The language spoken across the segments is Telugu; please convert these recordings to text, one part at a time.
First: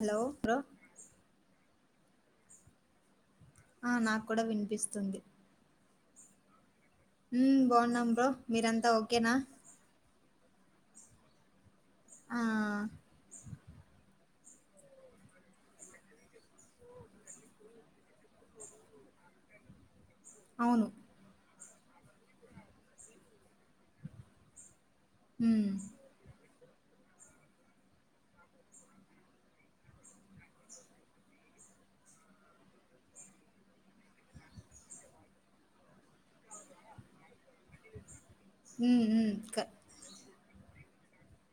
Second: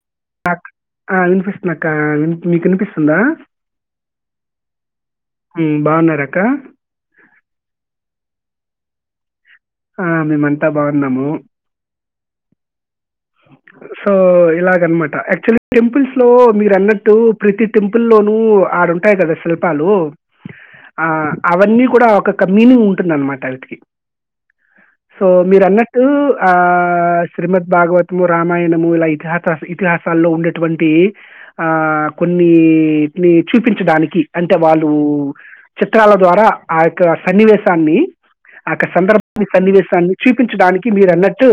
హలో బ్రో వినిపిస్తున్నా అక్క మీకు వినిపిస్తుందా ఆ నాకు కూడా వినిపిస్తుంది కకా బాగున్నాం బ్రో మీరంతా ఓకేనా ఆ మేమంతా బాగున్నాము ఆ అ లాగ అనమాట యాక్చువల్లీ టెంపుల్స్ లో మీరు అన్నట్టు ప్రతి టెంపుల్ లోనూ ఆడుంటాయ్ కదా శిల్ప లు అవును ఆ అవన్నీ కూడా ఒకోక్క మీనింగ్ ఉంటుందన్నమాట అవీటికి సో ఉమ్ మీరన్నట్టు ఆ శ్రీమద్ భాగవత్ ము రామాయణము ఇలా ఇతిహాస ఇతిహాసాల్లో ఉండేటువంటి ఆ కొన్ని చూపించడానికి అంటే వాళ్ళు చిత్రాల ద్వారా ఆ యొక్క సన్నివేశాన్ని ఆక్ ఉమ్ ఉమ్ సందర్భాన్ని క సన్నివేశాన్ని చుపించడానికి మీరు అన్నట్టు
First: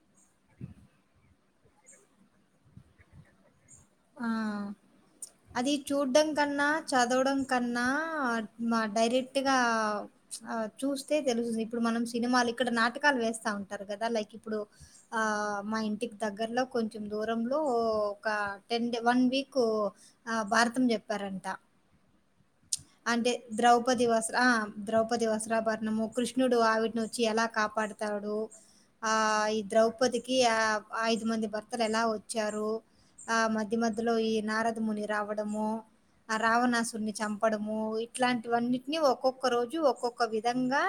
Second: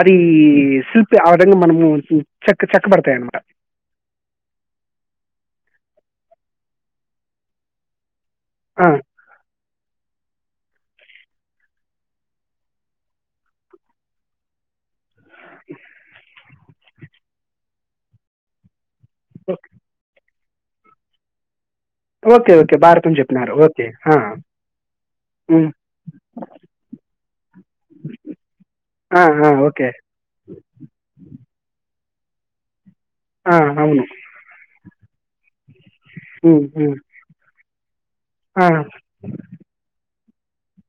అది శిల్పి ఆ విధంగా మనము చెక్క చెక్కబడతాయ్ అన్నమాట ఆ అది చూడ్డం కన్నా చదవడం కన్నా మా డైరెక్ట్గా ఆ చూస్తే తెలుస్తుంది ఇప్పుడు మనం సినిమాలు ఇక్కడ నాటకాలు వేస్తా ఉంటారు కదా లైక్ ఇప్పుడు అ ఆ మా ఇంటికి దగ్గరలో కొంచెం దూరంలో ఒక టెన్ డేమ్ వన్ వీక్ ఆ భారతం చెప్పారంట ఓకే ఓ అంటే ద్రౌపది వస్త్రా ఆ ద్రౌపది ఉమ్, వస్త్రాభరణము కృష్ణుడు ఆవిటి ను వచ్చి ఎలా కాపాడుతాడు ఆ ఈ ద్రౌపదికి ఆ ఐదు మంది భర్తలు ఎలా వ చారు ఆ మధ్య మధ్యలో ఈ నారదముని రావడము ఆ ఉమ్, ఉమ్, రావణాసురిని చం ప్పడము ఆ, ఇట్లాంటివన్నింటిని ఒక్కొక్క రోజు ఒక్కొక్క విధంగా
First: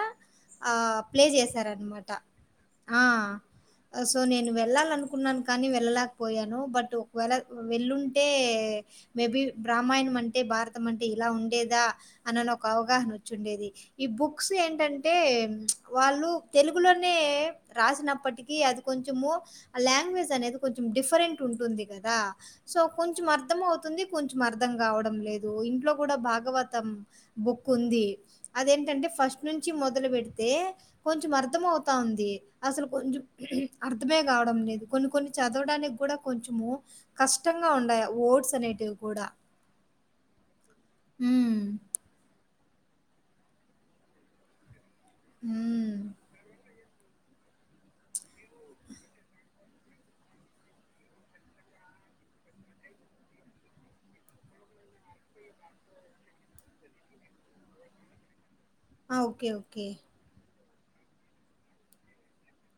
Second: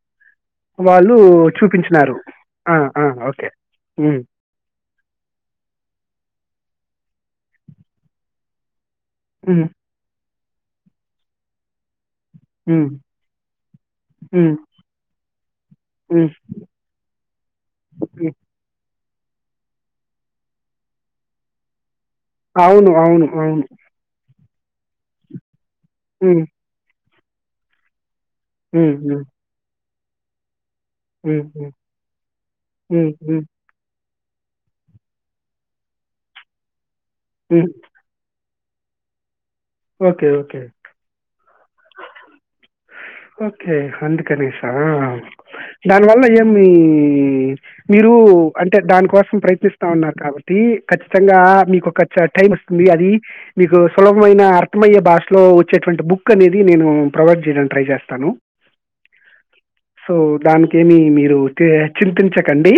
ఆ వాళ్ళు ప్లే చేసారనమాట చూపించినారు ఆ సో ఉమ్, నేను వెళ్ళాలనుకు కున్నాను కానీ వెళ్ళలేక పోయాను బట్ ఒకవేళ వెళ్ళుంటే మేబి ఉమ్, బ్రామాయణం అంటే భారతం అంటే ఇలా ఉండేదా మనలో ఒక ఉమ్, అవగాహన వచ్చుండేది ఈ బుక్స్ ఉమ్, ఏంటంటే వాళ్ళు ఉమ్, తెలుగులోనే ఎ ఉమ్. రాసినప్పటిక అది కొంచెము ఆ లాంగ్వేజ్ అనేది కొంచెం డిఫరెంట్ ఉంటుంది కద్ దా సో అవును కొంచం అవును అవును అర్థమౌతుంది కొంచ అర్థం కావడం లేదు ఇంట్లో కూడా ఉమ్, భాగవతం బుక్ ఉంది ఉమ్, అదేంటంటే ఉమ్, ఫస్ట్ నుంచి మొదలు పెడితే కొంచం ఉమ్, అర్థం అవుతా ఉంది అసలు ఉమ్, కొంచెం ఉమ్, అర్థమే కావడం లేదు కొన్ని కొన్ని చదవడానికి కూడా కొంచెము కష్టంగా ఉమ్. ఉంన్నాయ్ ఓడ్స్ అనే టివి కూడా ఓకే ఓకే మ్ ఓకే అందుకనేస హ్మ్. దానివల్ల ఏమి మ్మ్ మీరు అంటే దానికోసం ప్రయత్నిస్తా ఉన్నారు కాబట్టి ఖచ్చితంగా మీకొక చ టైం వస్తుంది అది మీకు సులభమైన అర్థమయ్యే భాషలో వచ్చేటువంటి బుక్ అనేది నేను ప్రొవైడ్ చేయడానికి ట్రై జేస్ ఓకే ఓకే సో దానికి ఏమి మీరు తె చింతించకండి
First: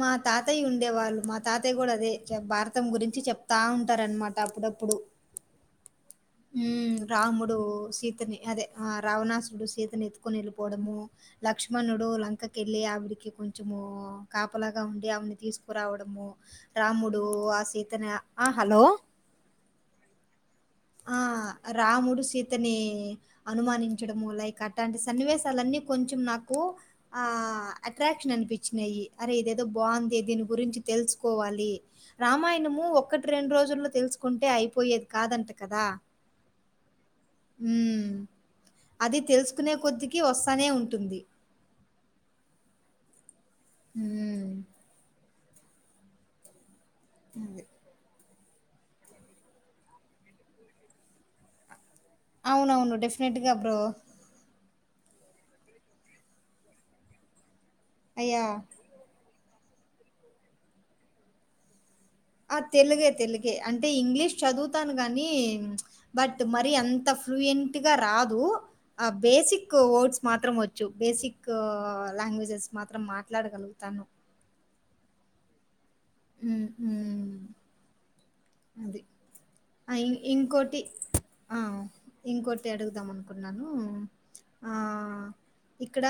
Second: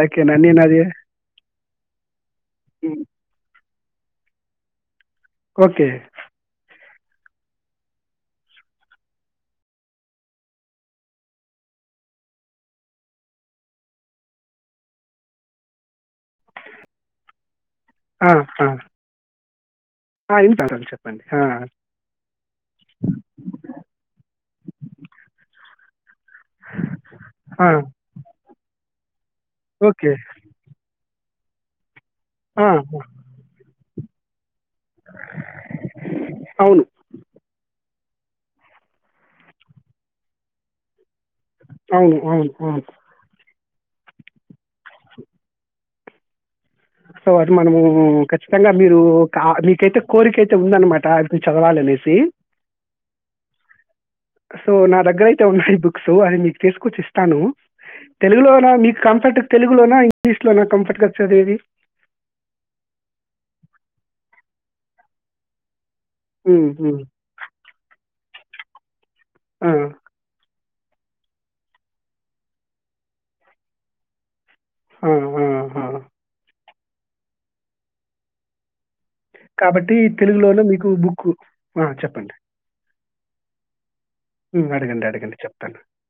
మా ఓకేనా నేను తాతయ్య అది ఉండే వాళ్ళు మా తాతయ్య కూడా అదే భారతం గురించి చెప్తా ఉం ంటారనమాట అప్పుడప్పుడు ఓకే మ్ రాముడు సీతని అదే ఆ రావణాసుడు సీతని ఎత్తుకుొని వెళ్ళిపోవడము లక్ష్మణు ముడు లంకెళ్ళి ఆవిడకి కొంచము కాపలాగా ఉఉండి ఆవిడను తీసుకురావడము రా మ్ముడు ఆ సీతని ఆ హలో ఆ ఇంటరండి చెప్పండి ఆ ఆ రాముడు సీతని అనుమానించడము లైక్ అట్లాంటి సన్నివేశాలన్నీ కొంచెం నాకు ఆ అట్రాక్షన్ అనిపించినాయి అరే ఇదేదో ఓకే బాగుందే దీని గురించి తెలుసుకోవాలి ఆ, రామాయణము ఒక్కటి రెండు రోజుల్లో తెలుసుకుంటే అయిపోయేది కాదంట కదా అవును ఊమ్ అది తెలుసుకునేకొద్దికి వస్తానే ఉంటుంది అవును అవును అవును ఊమ్ సో అది మనము క ఖచ్చితంగా మీరు కా మీకైతే కోరిక అయితే ఉందనమాట అది మీరు చదవాలని అవునవును డెఫినెట్ గా బ్రో సో నా దగ్గర అయితే ఉన్నాయి బుక్స్ అవి మీకు తీసుకొచ్చి ఇస్తాను యాహ్! తెలుగులోనా మీకు కంఫర్ట్ తెలుగులోనా ఇంగ్లీష్ లోనా కంఫర్ట్ గా చదివేది ఆ తెలుగే తెలుగే అంటే ఇంగ్లీష్ చదువుతాను గాని బట్ ఉమ్, మరీ ఉమ్. అంత ఫ్లూయెంట్గా రాదు ఆ ఆ, బేసిక్ వర్డ్స్ మాత్రం వొ చ్చు బేసిక్ లాంగ్వేజెస్ మాత్రం మాట్లాడగలుగుతాను హ హ హ ఉ ఊ అది కాబట్టి తెలుగులోన ఇంకోటి మీకు బుక్కు అ చెప్పండి కున్నాను ఉమ్, ఆ అడగండి అడగండి చెప్తాను ఇక్కడ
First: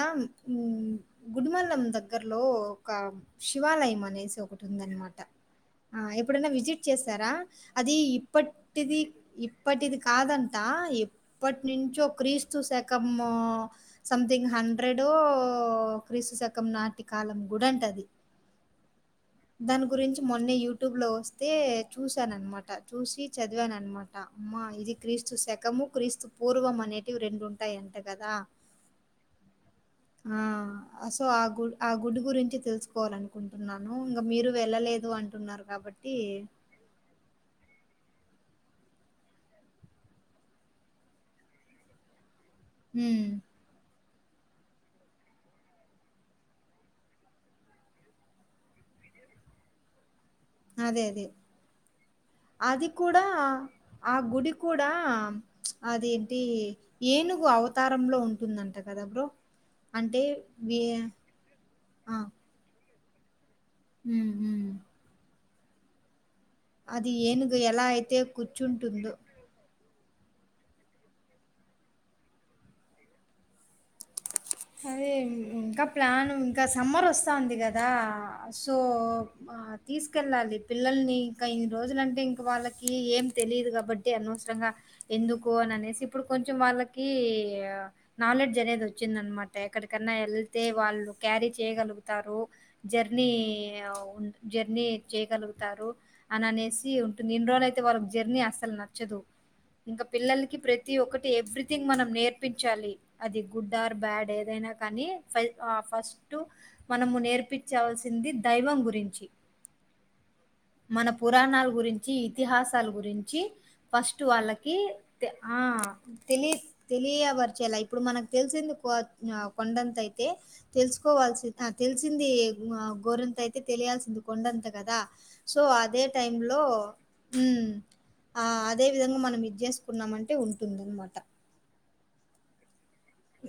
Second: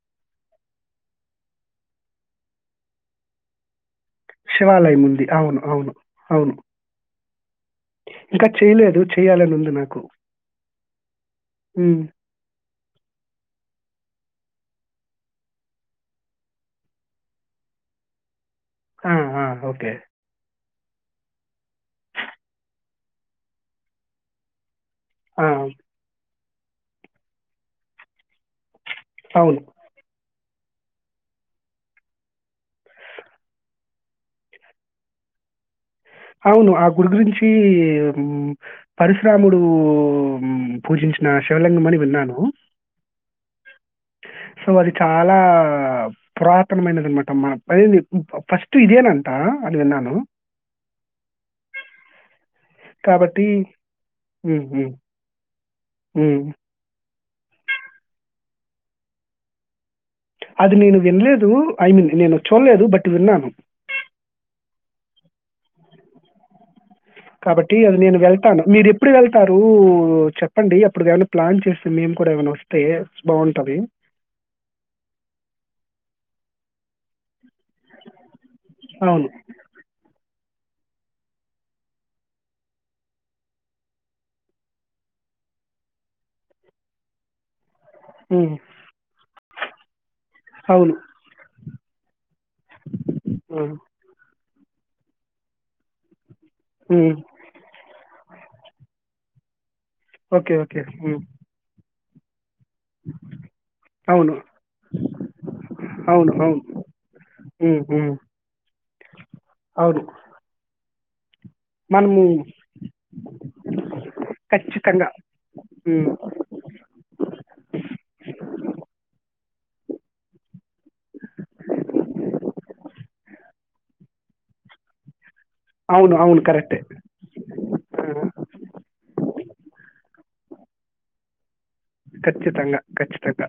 గుడ్ మల్ లం దగ్గర్లో ఒక శివాలయం అ నేసి శివాలయం ఒకటుందనమాట ఉంది అవును అవును ఆ ఎప్పుడైనా అవును విజిట్ చేసారా అది ఇంకా టిది చేయలేదు చేయాలని ఉంది ఇప్పటిది నాకు కాదంట ఉమ్, ఇప్పట్నించో క్రీస్తు శకమూ సంథింగ్ హండ్రెడో క్రీస్తు శకం నాటి కాలం గుడంట అది [inaudible] ఆ, ఆ, దాని ఓకే గురించి మొన్నే యూ యూట్యూబ్ లో వస్తే చూసాననమాట చూసి చదివాను అనమాట అమ్మా ఇది క్రీస్తు ఆ, శకము క్రీస్తు పూర్వం అనేటివి రెండుంటాయంట కదా అవును ఆ అ సో ఆ గు ఆ గుడి గురించి తెలుసుకోవాల అనుకుంటున్నాను ను ఇంగ మీరు వెళ్ళలేదు అంటున్నారు కాబ అవును ఆ గుడి గురించి ఊ పరిశిరాముడు పూజించిన శివలింగం అని విన్నాను ఉమ్ సో అది చాలా పురాతనమైనది అనమాటమా అ అది ఫస్ట్ ఇదేనంట అడి విన్నాను అదే అదే అది కూడా కాబట్టి ఆ గుడి హ్మ్. కూడా హ్మ్. అదేంటి హ్మ్. ఏనుగు అవతారంలో ఉంటుందంట కదా బ్రో అంటే అది వే నేను విండ్లేదు ఐ మీన్ నేను చూల్లేదు బట్ విన్నాను ఉ ఊ ఏనుగు కాబట్టి ఎలా అది అయితే నేను వెళ్తాను మీరు ఎప్పుడు కూర్చుంటుందో వెళ్తారు రు చెప్పండి అప్పుడు ఏమైనా ప్లాన్ చేస్తే మేము కూడా ఏమైనా వస్తే బాంటది అదే ఇంకా ప్లాను ఇంకా సమ్మరొస్తా ఉంది క దా సో అవును. తీసుకెళ్ళాలి పిల్లల్ని ఇక ఇన్ని రోజులంటే ఇంకా వాళ్ళకి ఏం తెలియదు కాబట్టి అనవసరంగా ఎందుకు ననేసి ఇప్పుడు కొంచెం వాళ్ళకి హ్మ్. నాలెడ్జ్ అనేది వచ్చింద అనమాట ఎక్కడికన్నా ఎళ్తే అవును. వాళ్ళు క్యారీ చేయగలుగుతారు జర్నీ హ్మ్. ఉ జర్నీ చేయగలుగుతారు అని అనేసి హ్మ్. ఉంటుంది ఇన్ని రోజులు అయితే వాళ్ళకి జర్నీ అస్సలు నచ్చదు ఇంకా ఓకే. పిల్లలకి ఓకే. ప్రతి హ్మ్. ఒక్కటి ఎవ్రీథింగ్ మనం నేర్పించాలి అది గుడ్ ఆర్ అవును. బ్యాడే కానీ అవును ఫస్ట్ అవును మనము ఉమ్, ఉమ్, నేర్పించాల్సింది దైవం గురించి అవును మన పురాణాల గురించి మనము ఇతిహాసాల గురించి ఫస్ట్ వాళ్ళకి ఖచ్చితంగా ఆ ఉమ్, తెలి తెలియపరిచలా ఇప్పుడు మనకు తెలిసిందుకు కొండంత అయితే తెలుసుకోవాల్సి తెలిసింది గోరంత అయితే తెలియాల్సింది కొండ డంత కదా సో అదే అవును టైమ్ అవును లో కరెక్టే ఉమ్ ఆ, అ అదే విధంగా మనం ఇది చేసుకున్నామంటే ఉంటుంద అనమాట ఖచ్చితంగా ఖచ్చితంగా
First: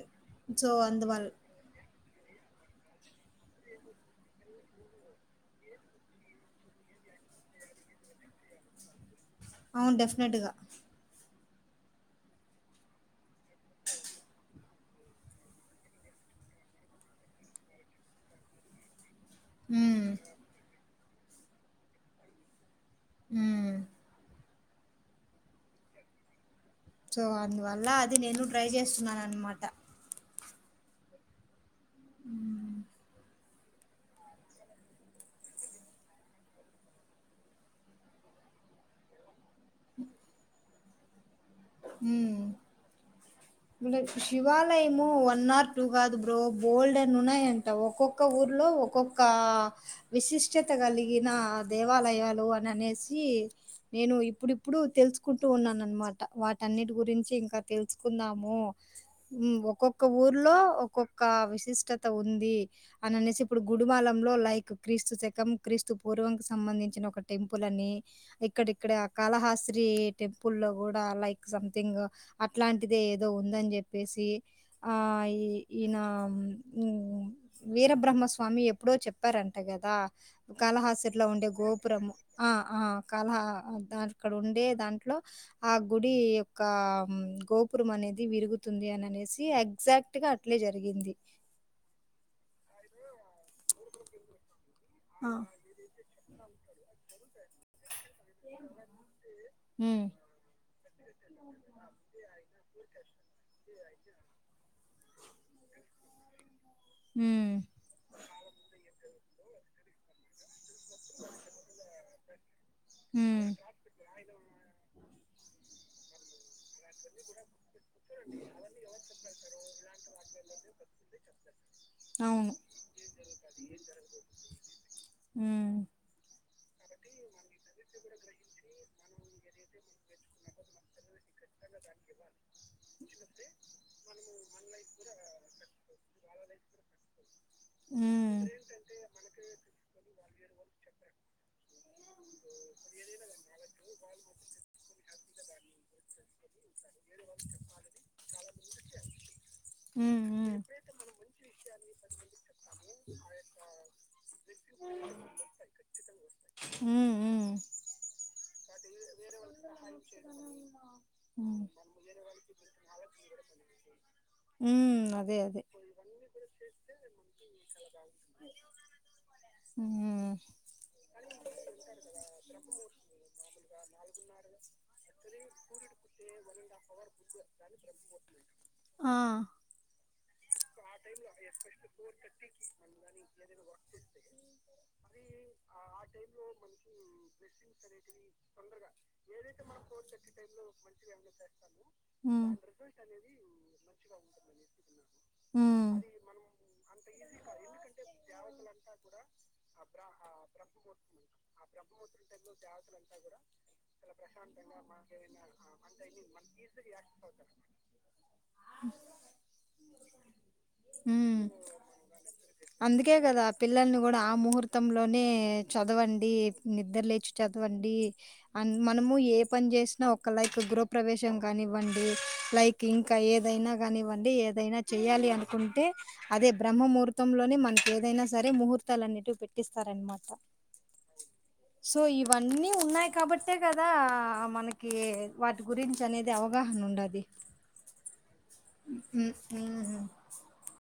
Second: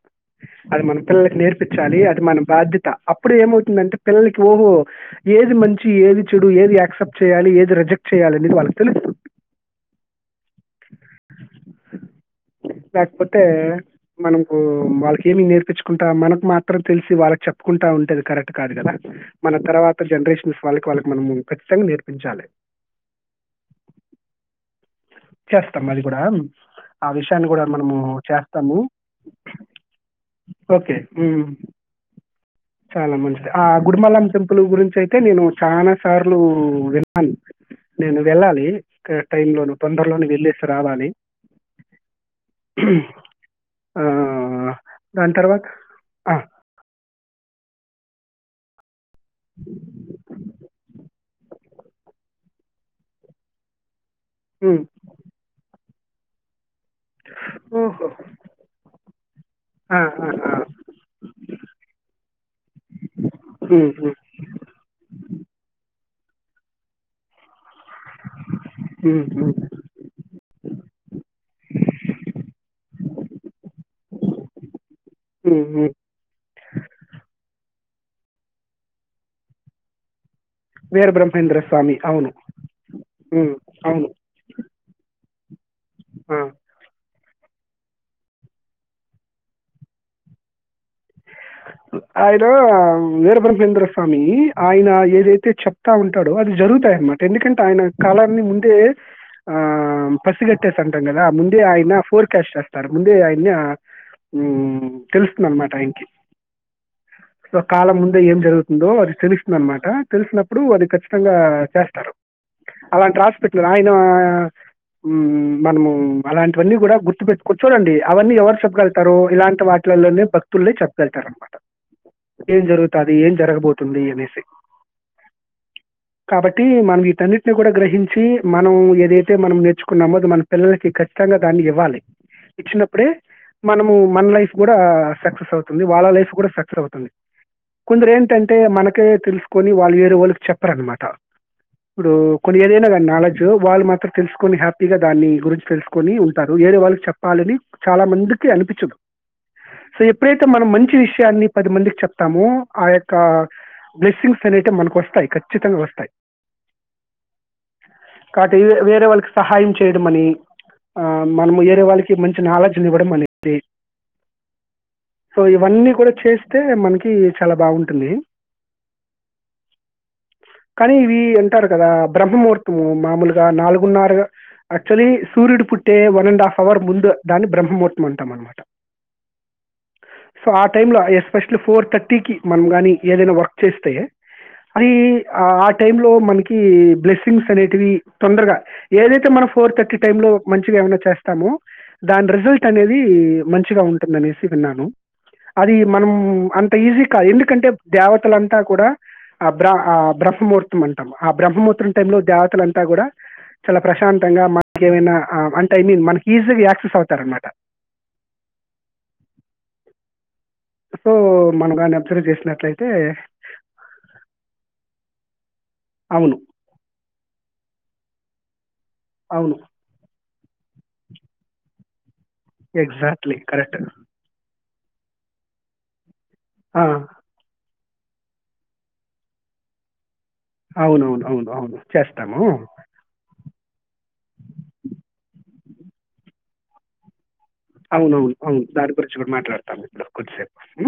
సో అది మన అందువల్ల పిల్లలకి నేర్పించాలి అది మన బాధ్య త అప్పుడు ఏమవుతుందంటే పిల్లలకి ఓహో ఏది మంచి ఏది చెడు ఏది యాక్సెప్ట్ చేయాలి ఏది రిజెక్ట్ చేయాలనేది వాళ్ళకి తెలుస్తుంది అవున్ డెఫినెట్గా లేక్పోతే మనకు వాళ్ళకేమి నేర్పించుకుంటా మనకు మాత్రం తెలిసి వాళ్ళకి చెప్పుకుంటా ఉంటే అది కరెక్ట్ కాదు కదా మన తర్వాత హ్మ్. జనరేషన్స్ వాళ్ళకి వాళ్ళకి మనము ఖచ్చితంగా నేర్పించాలె ఊమ్ ఇచ్చేస్తాం అది కూడా ఆ సో విషయాన్ని కూడా అందువల్ల మనము అది నేను ట్రై చేస్తాము చేస్తున్నాను అనమాట ఓకే హూ చాన మంచి ఆ గుడిమలం టెంపుల్ గురించయితే నేను చానా సార్లు విన్నాను నేను వెళ్ళాలి ఇక్కడ టైమ్ లోను తొందరలోను వెళ్లేసి రావాలి హూమ్ ఆ, లైక్ శివాలయము దాని వన్ తర్వాత అర్ టూ కాదు ఆ, బ్రో బోల్డన్నీ ఉన్నాయంట ఒక్కొక్క ఊర్లో ఒక్కొక్క విశిష్టత కలిగిన దేవాలయాలు అని అనేసి నేను ఇప్పుడిప్పుడు మ్మ్. తెలుసుకుంటూ ఉన్నాను అనమాట వాటి టన్నిటి గురించి ఇంకా ఓహో. తెలుసుకుందాము ఊ ఆ, ఒక్కొక్క ఆ, ఆ. ఊర్లో ఒక్కొక్క విశిష్టత ఉంది అని అనేసి ఇప్పుడు మ్మ్, గుడిమాల మ్మ్, లో లైక్ క్రీస్తు శకం క్రీస్తు పూర్వం సంబంధించిన ఒక టెం పుల్ అని ఇక్కడిక్కడె మ్మ్, మ్మ్, కాళహాస్త్రి టెంపుల్ లో కూడా లైక్ సంథింగ్ అక్ అట్లాంటిదే ఏదో ఉందని చెప్పేసి ఆ ఈ మ్మ్, మ్మ్. ఈన వీరబ్రహ్మస్వామి ఎప్పుడో చెప్పారంట కదా కాళహాస్రి లో ఉండే వీరబ్రహ్మేంద్ర స్వామి గోపురము అవును అ ఆ మ్మ్, కాళహాస్ అవును అక్కడ ఉండే దాంట్లో ఆ గుడి ఆ, యొక్క గోపురం అనేది ది విరుగుతుంది అని అనేసి ఎగ్జాక్ట్గా అట్లే జరిగింది ఆయనా వీరభ్రహ్మేంద్ర స్వామి ఆయన ఆ! ఏదైతే చెప్తా ఉంటాడో అది జరుగుతాయన్నమాట ఎందుకంటే ఆయన కాలాన్ని ముందే ఆ హ్మ్. పసిగట్టేసి అంటాం కదా ముందే ఆయన ఫోర్ క్యాష్ట్ చేస్తారు ముందే ఆయన్ని ఉమ్ తెలుస్తుందనమాట ఆయనకి హ్మ్. సో కాలం ముందే ఏం జరుగుతుందో అది తెలుస్తుందనమాట తెలిసిన ఇప్పుడు అది ఖచ్చితంగా చేస్తారు అలాంటి హ్మ్. [unintelligible] ఆయన ఉమ్ మనము అలాంటివన్నీ కూడ గుర్తుపెట్టుకుం చూడండి అవన్నీ ఎవరు చెప్పగలుగుతారు ఇలాంటి వాటిలలోనే భక్తుల్లే చెప్తుం తర్ అనమాట అవును. ఏం జరుగుతాది ఏం జరగబోతుంది అనేసి ఉ కాబట్టి మనం వీటన్నింటిని కూడ గ్రహించి మనం ఏదైతే మనం నేర్చుకున్నామో అది మన పిల్లలకి కచ్చితంగా దాన్ని ఇవ్వాలి ఇచ్చినప్పుడే మనము మన లైఫ్ కూడా సక్సెస్ అవుతు వాళ్ళ లైఫ్ కూడ సక్సెస్ అవుతుంది హ్మ్. కొందరేంటంటే మనకే తెలుసుకొని వాళ్ళు వేరే వాళ్ళకి చెప్పరనమాట ఇప్పుడు కొరియరె నాలెడ్జ్ వాళ్ళు మాత్రం తెలుసుకొని హ్యాపీగా దాన్ని గురించి తెలుసుకొని ఉంటారు వేరే వాళ్ళుకు చెప్పాలని చాలా అందుకే అనిపిచ్చదు హూ మ్ అయితే మనం మంచి విషయాన్ని పది మందికి చెప్తాము ఆ యొక్క బ్లెస్సింగ్స్ అనేటి మనకు వస్తాయి ఖచ్చితంగా వస్తాయి మ్ మ్ కాబట్టి వేరే వాళ్ళకి సహాయం చేయడమని ఆ మనం హ్మ్ ఏరే వాళ్ళకి మంచి నాలెడ్జ్నివ్వడం అనేది మ్మ్ సో ఇవన్నీ కూడా చేస్తే మనకి చాలా బాగుంటుంది హ్మ్ కానీ ఇవి అంటారు కదా బ్రహ్మముహూర్తము మామూలుగా నాలుగున్నరగా యాక్చువలీ సూర్యుడు పుట్టే వన్ అండ్ హాఫ్ అవర్ ముందు దాన్ని బ్రహ్మహూర్తం అంటాం అనమాట ఆ సో ఆ టైమ్ లో ఎస్పెషలీ ఫోర్ థర్టీకి మనం గాని ఏదైనా వర్క్ చేస్తే అది ఆ ఆ టైమ్ లో మనకి బ్లెస్సింగ్స్ అనేటివి తొందరగా ఏదైతే మనం ఫోర్ థర్టీ టైమ్ లో మంచిగా ఏమైనా చేస్తామో దాని హ్మ్. రిజల్ట్ అనేది మంచిగా ఉంటుందనేసి విన్నాను అది హ్మ్. మనం అంత ఈజీ కాదు ఎందుకంటే దేవతలంతా కూడా ఆ బ్రా ఆ బ్రాహ హ్మహూర్త అంటా ఆ బ్రహ్మహూర్ం టైంలో దేవతలంతా కూడ చాలా ప్రశాంతంగా మన ఏైనా అంటే ఐ మీన్ మనకి ఈజీగా యాక్సెస్ అవుతారనమాట సో హుమ్ మనం కానీ అబ్జర్వ్ చేసినట్లయితే అందుకే కదా ఆ పిల్లల్ని కూడా ఆ ముహూర్తం లోనే చదవండి అవును నిద్ద్ర లేచి చదవండి అండ్ మనము ఏ అవును పని చేసినా ఒక లైక్ గృహప్రవేశం కానివ్వండి లైక్ ఇంకా ఎగ్జాక్ట్లీ ఏదైనా కరెక్ట్ కానివ్వండి ఏదైనా చెయాలి అనుకుంటే అదే బ్రహ్మ ముహూర్తంలోనే మనకి ఏదైనా సరే ముహూర్తాలన్నిటి పెట్టిస్తారనమాట అవునవునువును అవును సో, చేస్తా ఇవన్నీ ఉన్నాయి కాబట్ ట్టే కదా మనకి వాటి గురించి అనేది అవగాహన ఉండది అవునువునువును దాని గురించి కూడా మాట్లాడతాను ఇప్పుడు కొద్దిసేపు హుమ్